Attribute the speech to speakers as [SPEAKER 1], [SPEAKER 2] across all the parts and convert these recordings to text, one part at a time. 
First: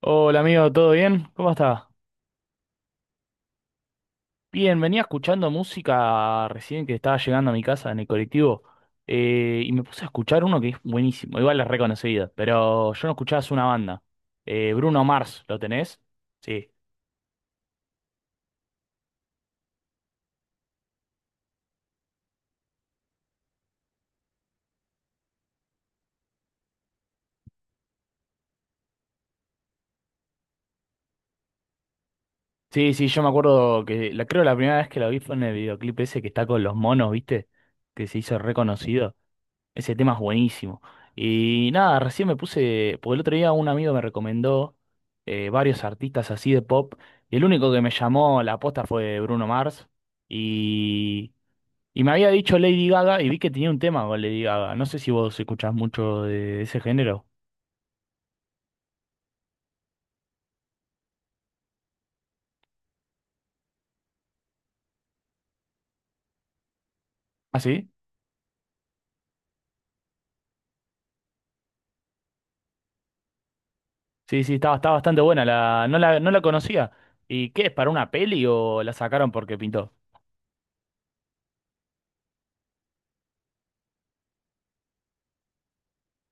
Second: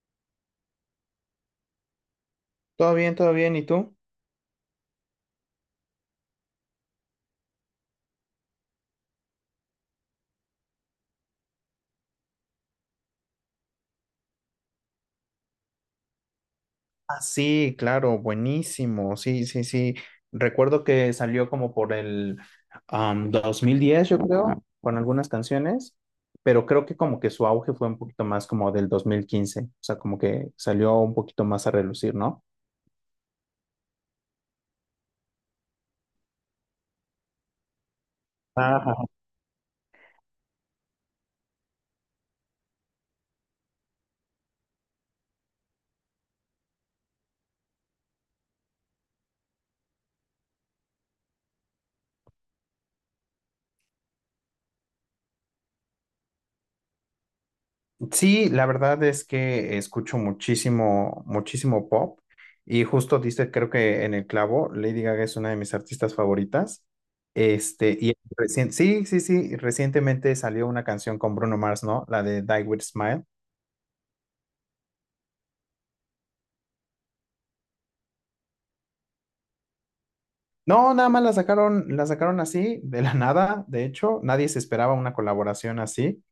[SPEAKER 1] Hola amigo, ¿todo bien? ¿Cómo estás?
[SPEAKER 2] Todo bien, todo bien. ¿Y tú?
[SPEAKER 1] Bien, venía escuchando música recién que estaba llegando a mi casa en el colectivo y me puse a escuchar uno que es buenísimo, igual es reconocido, pero yo no escuchaba, es una banda. Bruno Mars, ¿lo tenés? Sí.
[SPEAKER 2] Ah, sí, claro, buenísimo. Sí, sí, sí. Recuerdo que salió como por el 2010, yo creo, con algunas canciones, pero creo que como que su auge fue un poquito más como del 2015. O sea, como que salió un poquito más a relucir, ¿no?
[SPEAKER 1] Sí, sí, yo me acuerdo que la, creo la primera vez que lo vi fue en el videoclip ese que está con los monos, ¿viste? Que se hizo reconocido. Ese tema es buenísimo. Y nada, recién me puse, porque el otro día un amigo me recomendó varios artistas así de pop, y el único que me llamó la aposta fue Bruno Mars, y, y me había dicho Lady Gaga, y vi que tenía un tema con Lady Gaga. No sé si vos escuchás mucho de ese género.
[SPEAKER 2] Sí, la verdad es que escucho muchísimo, muchísimo pop y justo diste, creo que en el clavo, Lady Gaga es una de mis artistas favoritas.
[SPEAKER 1] ¿Ah, sí?
[SPEAKER 2] Este, y sí, sí, sí, recientemente salió una canción con Bruno Mars, ¿no? La de Die With Smile.
[SPEAKER 1] Sí, sí, está, está bastante buena, la, no la, no la conocía. ¿Y qué es, para una peli o la sacaron porque pintó?
[SPEAKER 2] No, nada más la sacaron así, de la nada, de hecho, nadie se esperaba una colaboración así.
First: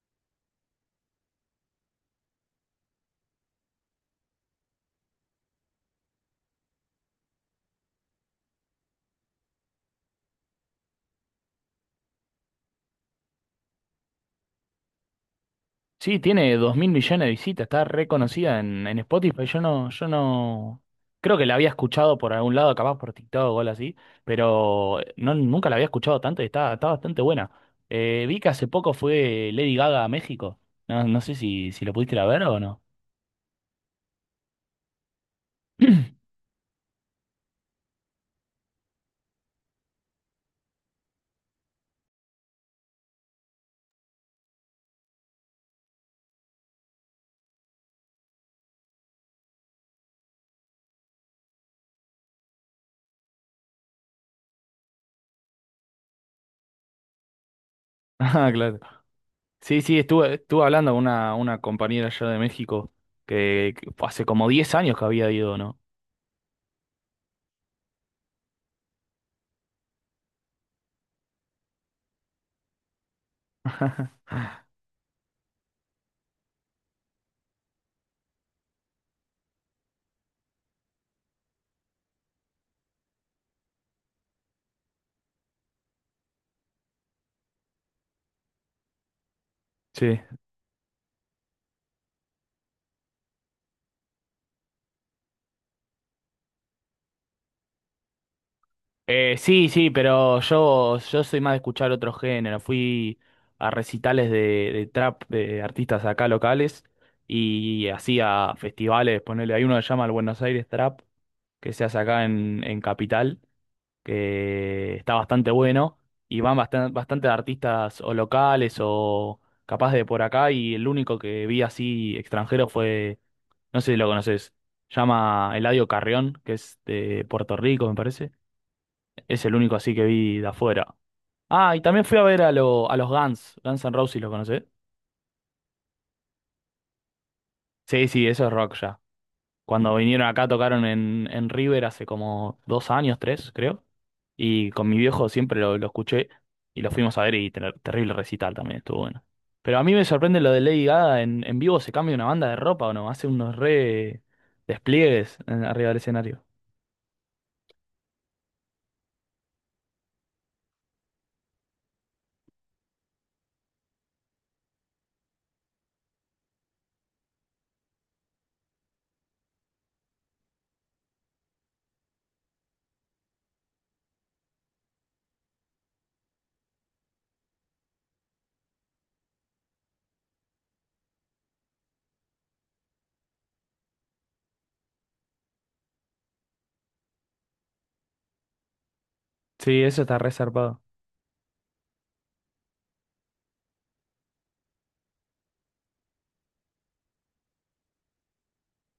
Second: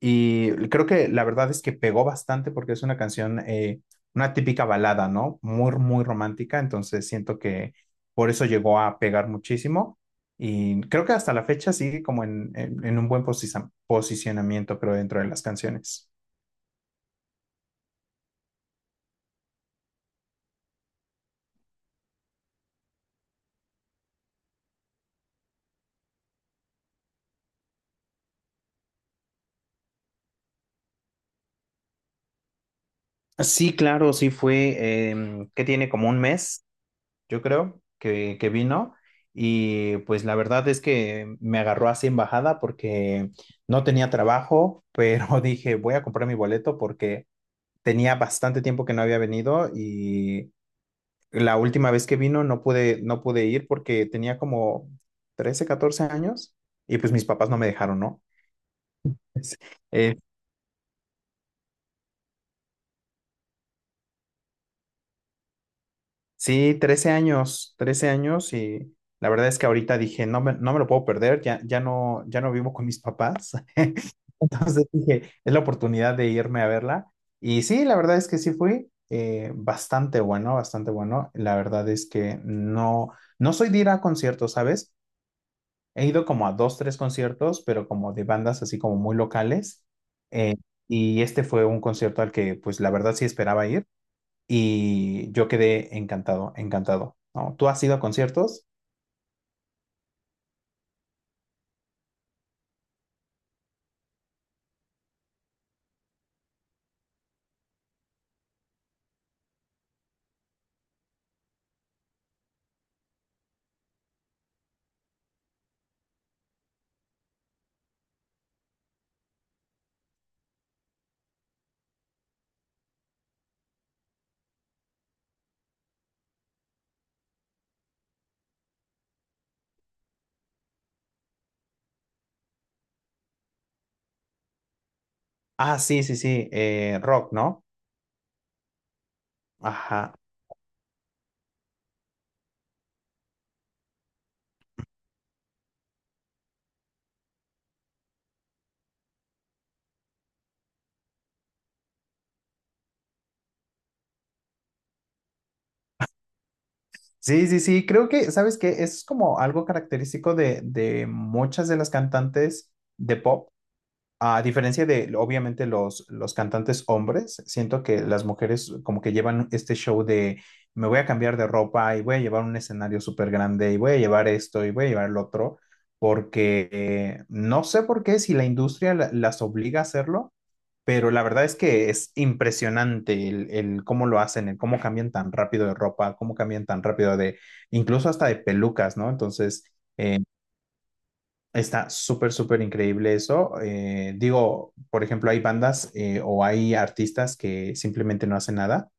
[SPEAKER 2] Y creo que la verdad es que pegó bastante porque es una canción, una típica balada, ¿no? Muy, muy romántica, entonces siento que por eso llegó a pegar muchísimo. Y creo que hasta la fecha sigue como en un buen posicionamiento, creo, dentro de las canciones.
[SPEAKER 1] Sí, tiene 2.000 millones de visitas, está reconocida en Spotify. Yo no, yo no. Creo que la había escuchado por algún lado, capaz por TikTok o algo así, pero no, nunca la había escuchado tanto y está, está bastante buena. Vi que hace poco fue Lady Gaga a México. No, no sé si, si lo pudiste ir a ver o no.
[SPEAKER 2] Sí, claro, sí fue, que tiene como un mes yo creo, que vino. Y pues la verdad es que me agarró así en bajada porque no tenía trabajo, pero dije, voy a comprar mi boleto porque tenía bastante tiempo que no había venido y la última vez que vino no pude, no pude ir porque tenía como 13 14 años y pues mis papás no me dejaron, ¿no?
[SPEAKER 1] Ah, claro. Sí, sí,
[SPEAKER 2] Eh,
[SPEAKER 1] estuve, estuve hablando con una compañera allá de México que hace como 10 años que había ido, ¿no?
[SPEAKER 2] sí, 13 años, 13 años y la verdad es que ahorita dije, no me lo puedo perder, ya, ya no vivo con mis papás. Entonces dije, es la oportunidad de irme a verla. Y sí, la verdad es que sí fui, bastante bueno, bastante bueno. La verdad es que no soy de ir a conciertos, ¿sabes? He ido como a dos, tres conciertos, pero como de bandas así como muy locales.
[SPEAKER 1] Sí.
[SPEAKER 2] Eh, y este fue un concierto al que pues la verdad sí esperaba ir y yo quedé encantado, encantado, ¿no? ¿Tú has ido a conciertos?
[SPEAKER 1] Sí, sí, pero yo soy más de escuchar otro género. Fui a recitales de trap de artistas acá locales y así a festivales, ponele, hay uno que se llama el Buenos Aires Trap, que se hace acá en Capital, que está bastante bueno y van bastante, bastante artistas o locales o capaz de por acá y el único que vi así extranjero fue, no sé si lo conoces, llama Eladio Carrión, que es de Puerto Rico, me parece. Es el único así que vi de afuera. Ah, y también fui a ver a, a los Guns. Guns N' Roses, ¿lo conocés?
[SPEAKER 2] Ah, sí, sí, sí, rock, ¿no?
[SPEAKER 1] Sí, sí, eso es rock ya. Cuando
[SPEAKER 2] Ajá.
[SPEAKER 1] vinieron acá tocaron en River hace como 2 años, tres, creo. Y con mi viejo siempre lo escuché y lo fuimos a ver y terrible recital también, estuvo bueno. Pero a mí me sorprende lo de Lady Gaga en vivo, se cambia una banda de ropa o no, hace unos re despliegues en- arriba del escenario.
[SPEAKER 2] Sí, sí, sí, creo que, ¿sabes qué? Es como algo característico de muchas de las cantantes de pop, a diferencia de, obviamente, los cantantes hombres, siento que las mujeres como que llevan este show de me voy a cambiar de ropa y voy a llevar un escenario súper grande y voy a llevar esto y voy a llevar lo otro, porque no sé por qué si la industria las obliga a hacerlo, pero la verdad es que es impresionante el cómo lo hacen, el cómo cambian tan rápido de ropa, cómo cambian tan rápido de, incluso hasta de pelucas, ¿no? Entonces,
[SPEAKER 1] Sí, eso está
[SPEAKER 2] eh,
[SPEAKER 1] re zarpado.
[SPEAKER 2] está súper, súper increíble eso. Digo, por ejemplo, hay bandas, o hay artistas que simplemente no hacen nada,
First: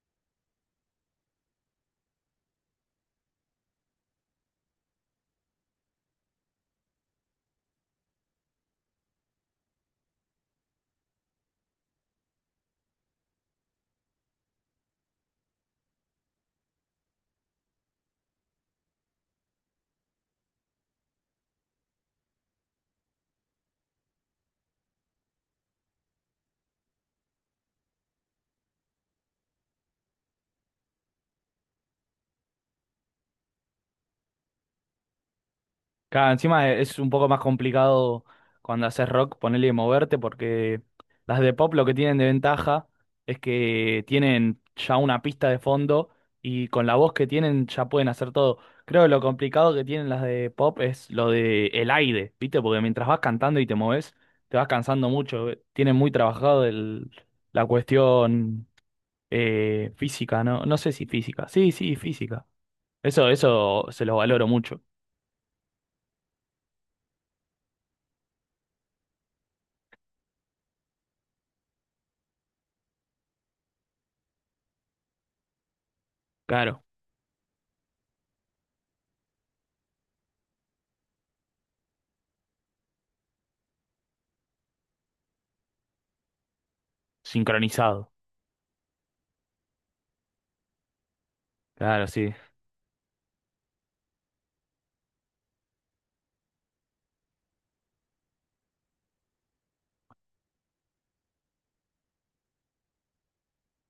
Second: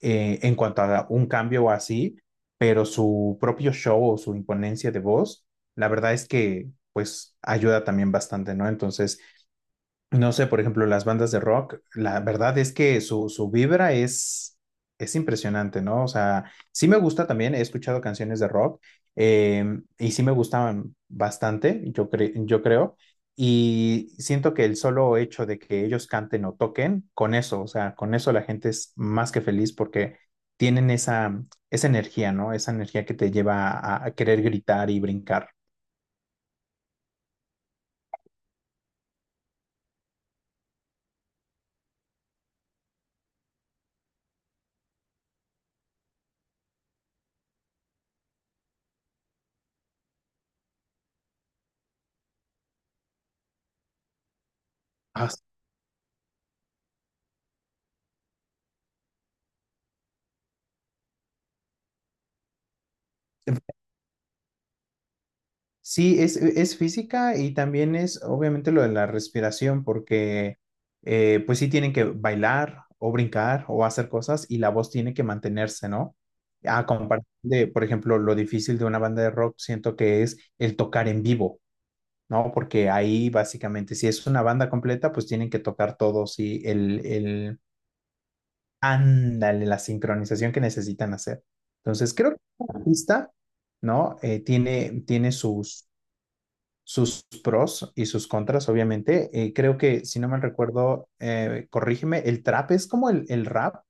[SPEAKER 2] en cuanto a un cambio o así, pero su propio show o su imponencia de voz, la verdad es que pues ayuda también bastante, ¿no? Entonces, no sé, por ejemplo, las bandas de rock, la verdad es que su vibra es impresionante, ¿no? O sea, sí me gusta también, he escuchado canciones de rock, y sí me gustaban bastante, yo creo, y siento que el solo hecho de que ellos canten o toquen, con eso, o sea, con eso la gente es más que feliz porque tienen esa, energía, ¿no? Esa energía que te lleva a querer gritar y brincar.
[SPEAKER 1] Claro, encima es un poco más complicado cuando haces rock ponerle y moverte porque las de pop lo que tienen de ventaja es que tienen ya una pista de fondo y con la voz que tienen ya pueden hacer todo. Creo que lo complicado que tienen las de pop es lo de el aire, ¿viste? Porque mientras vas cantando y te moves, te vas cansando
[SPEAKER 2] Ah,
[SPEAKER 1] mucho. Tienen muy trabajado la cuestión física, ¿no? No sé si física. Sí, sí, física. Eso se lo valoro mucho.
[SPEAKER 2] sí, es física y también es obviamente lo de la respiración, porque pues sí tienen que bailar o brincar o hacer cosas y la voz tiene que mantenerse, ¿no?
[SPEAKER 1] Claro,
[SPEAKER 2] A comparación de, por ejemplo, lo difícil de una banda de rock, siento que es el tocar en vivo, ¿no? Porque ahí básicamente, si es una banda completa, pues tienen que tocar todos y
[SPEAKER 1] sincronizado.
[SPEAKER 2] ándale, la sincronización que necesitan hacer.
[SPEAKER 1] Claro,
[SPEAKER 2] Entonces, creo
[SPEAKER 1] sí.
[SPEAKER 2] que la pista, ¿no? Tiene sus pros y sus contras, obviamente. Creo que, si no mal recuerdo, corrígeme, el trap es como el rap,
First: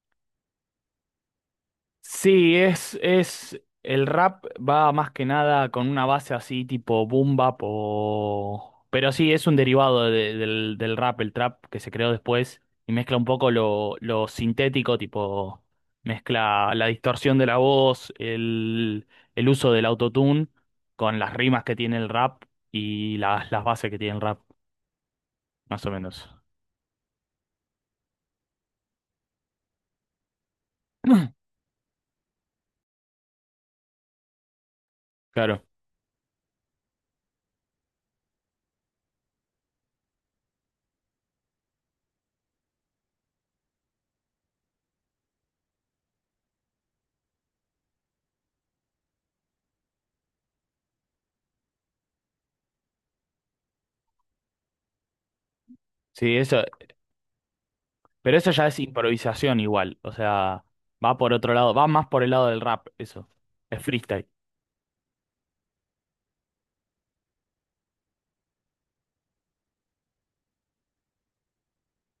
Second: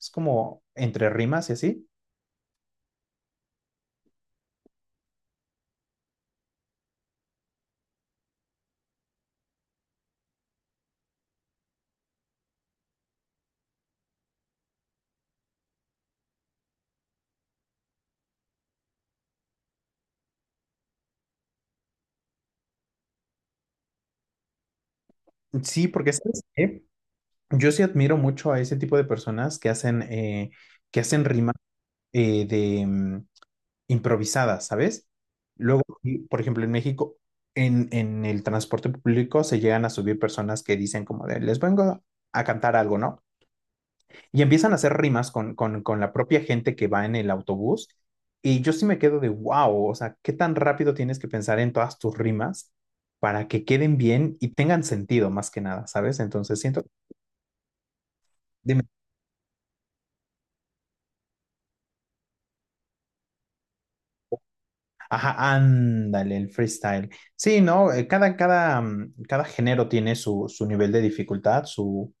[SPEAKER 2] es como entre rimas y así.
[SPEAKER 1] Sí, es, el rap va más que nada con una base así tipo boom bap o... Pero sí, es un derivado del, del rap, el trap que se creó después y mezcla un poco lo sintético, tipo mezcla la distorsión de la voz, el uso del autotune con las rimas que tiene el rap y las bases que tiene el rap, más
[SPEAKER 2] Sí,
[SPEAKER 1] o
[SPEAKER 2] porque
[SPEAKER 1] menos.
[SPEAKER 2] ¿sabes qué? Yo sí admiro mucho a ese tipo de personas que que hacen rimas, de improvisadas, ¿sabes?
[SPEAKER 1] Claro.
[SPEAKER 2] Luego, y, por ejemplo, en México, en el transporte público se llegan a subir personas que dicen como de, les vengo a cantar algo, ¿no? Y empiezan a hacer rimas con la propia gente que va en el autobús. Y yo sí me quedo de wow, o sea, qué tan rápido tienes que pensar en todas tus rimas para que queden bien y tengan sentido más que nada, ¿sabes?
[SPEAKER 1] Sí,
[SPEAKER 2] Entonces
[SPEAKER 1] eso.
[SPEAKER 2] siento,
[SPEAKER 1] Pero eso ya es
[SPEAKER 2] dime,
[SPEAKER 1] improvisación igual, o sea, va por otro lado, va más por el lado del rap, eso. Es freestyle.
[SPEAKER 2] ajá, ándale, el freestyle. Sí, ¿no? Cada género tiene su nivel de dificultad,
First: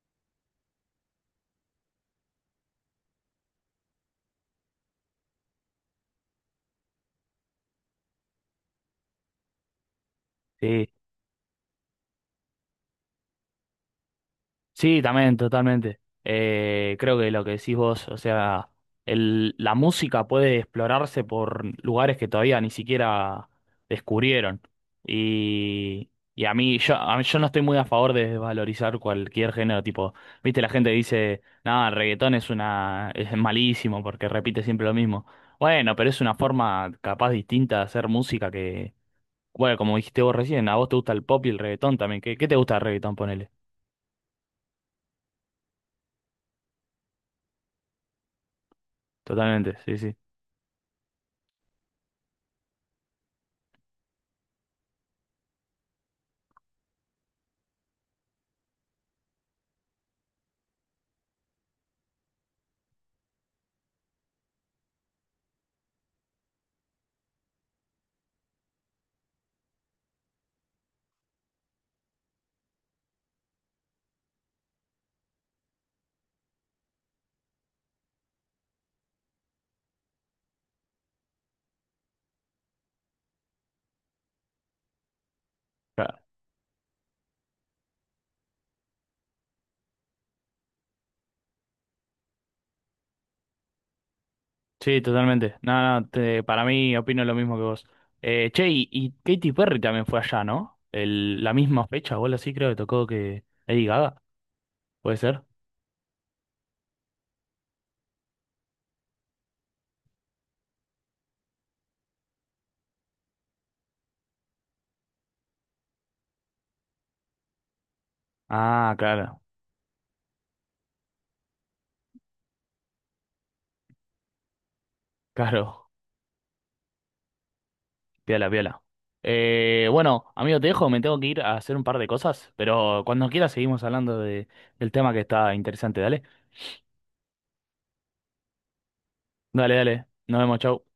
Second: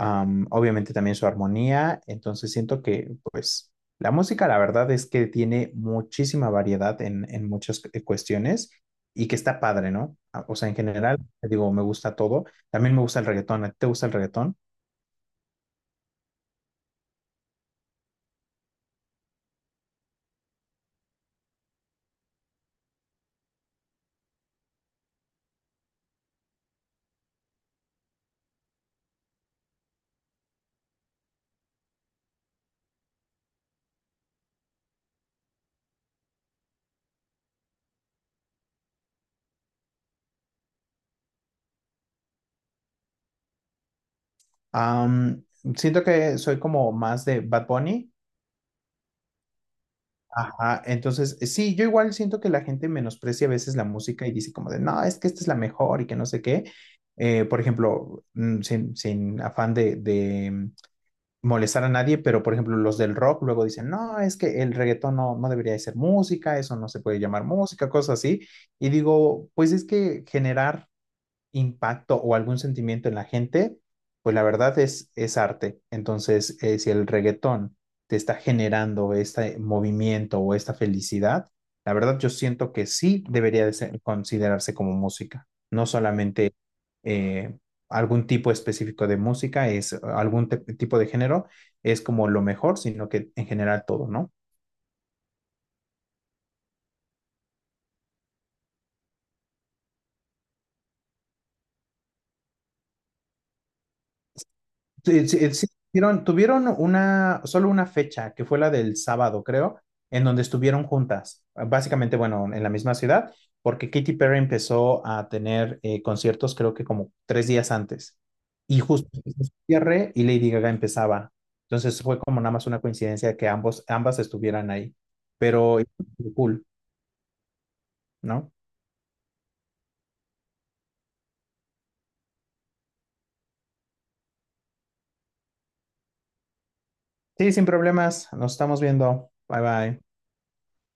[SPEAKER 2] Obviamente también su armonía, entonces siento que pues la música la verdad es que tiene muchísima variedad en muchas cuestiones y que está padre, ¿no? Ah, o sea, en
[SPEAKER 1] Sí.
[SPEAKER 2] general, te digo, me gusta todo, también me gusta el reggaetón. ¿A ti te gusta el reggaetón?
[SPEAKER 1] Sí, también, totalmente. Creo que lo que decís vos, o sea, el, la música puede explorarse por lugares que todavía ni siquiera descubrieron. Y a mí, yo, yo no estoy muy a favor de desvalorizar cualquier género, tipo, viste, la gente dice, nada, el reggaetón es una, es malísimo porque repite siempre lo mismo. Bueno, pero es una forma capaz distinta de hacer música que, bueno, como dijiste vos recién, a vos te gusta el pop y el reggaetón también. ¿Qué, qué te gusta el reggaetón, ponele?
[SPEAKER 2] Am, siento que soy como más de Bad Bunny.
[SPEAKER 1] Totalmente, sí, sí.
[SPEAKER 2] Ajá, entonces sí, yo igual siento que la gente menosprecia a veces la música y dice como de, no, es que esta es la mejor y que no sé qué. Por ejemplo, sin afán de molestar a nadie, pero por ejemplo los del rock luego dicen, no, es que el reggaetón no debería de ser música, eso no se puede llamar música, cosas así. Y digo, pues es que generar impacto o algún sentimiento en la gente, pues la verdad es arte. Entonces, si el reggaetón te está generando este movimiento o esta felicidad, la verdad yo siento que sí debería de considerarse como música, no
[SPEAKER 1] Claro.
[SPEAKER 2] solamente, eh, algún tipo específico de música, es algún tipo de género, es como lo mejor, sino que en general todo, ¿no?
[SPEAKER 1] Sí, totalmente. No, no, para mí opino lo mismo que vos. Che, y Katy Perry también fue allá, ¿no? El, la misma fecha, o algo así creo que tocó que Lady Gaga, ¿puede
[SPEAKER 2] Sí,
[SPEAKER 1] ser?
[SPEAKER 2] sí, sí, tuvieron solo una fecha, que fue la del sábado, creo, en donde estuvieron juntas, básicamente, bueno, en la misma ciudad, porque Katy Perry empezó a tener, conciertos, creo que como 3 días antes, y
[SPEAKER 1] Ah,
[SPEAKER 2] justo
[SPEAKER 1] claro,
[SPEAKER 2] hizo su cierre y Lady Gaga empezaba. Entonces fue como nada más una coincidencia que ambos, ambas estuvieran ahí, pero
[SPEAKER 1] claro.
[SPEAKER 2] cool,
[SPEAKER 1] Piola,
[SPEAKER 2] ¿no?
[SPEAKER 1] piola. Bueno, amigo, te dejo, me tengo que ir a hacer un par de cosas, pero cuando quieras seguimos hablando de, del tema que está interesante, dale.
[SPEAKER 2] Sí, sin problemas, nos estamos viendo. Bye
[SPEAKER 1] Dale,
[SPEAKER 2] bye.
[SPEAKER 1] dale. Nos vemos, chau.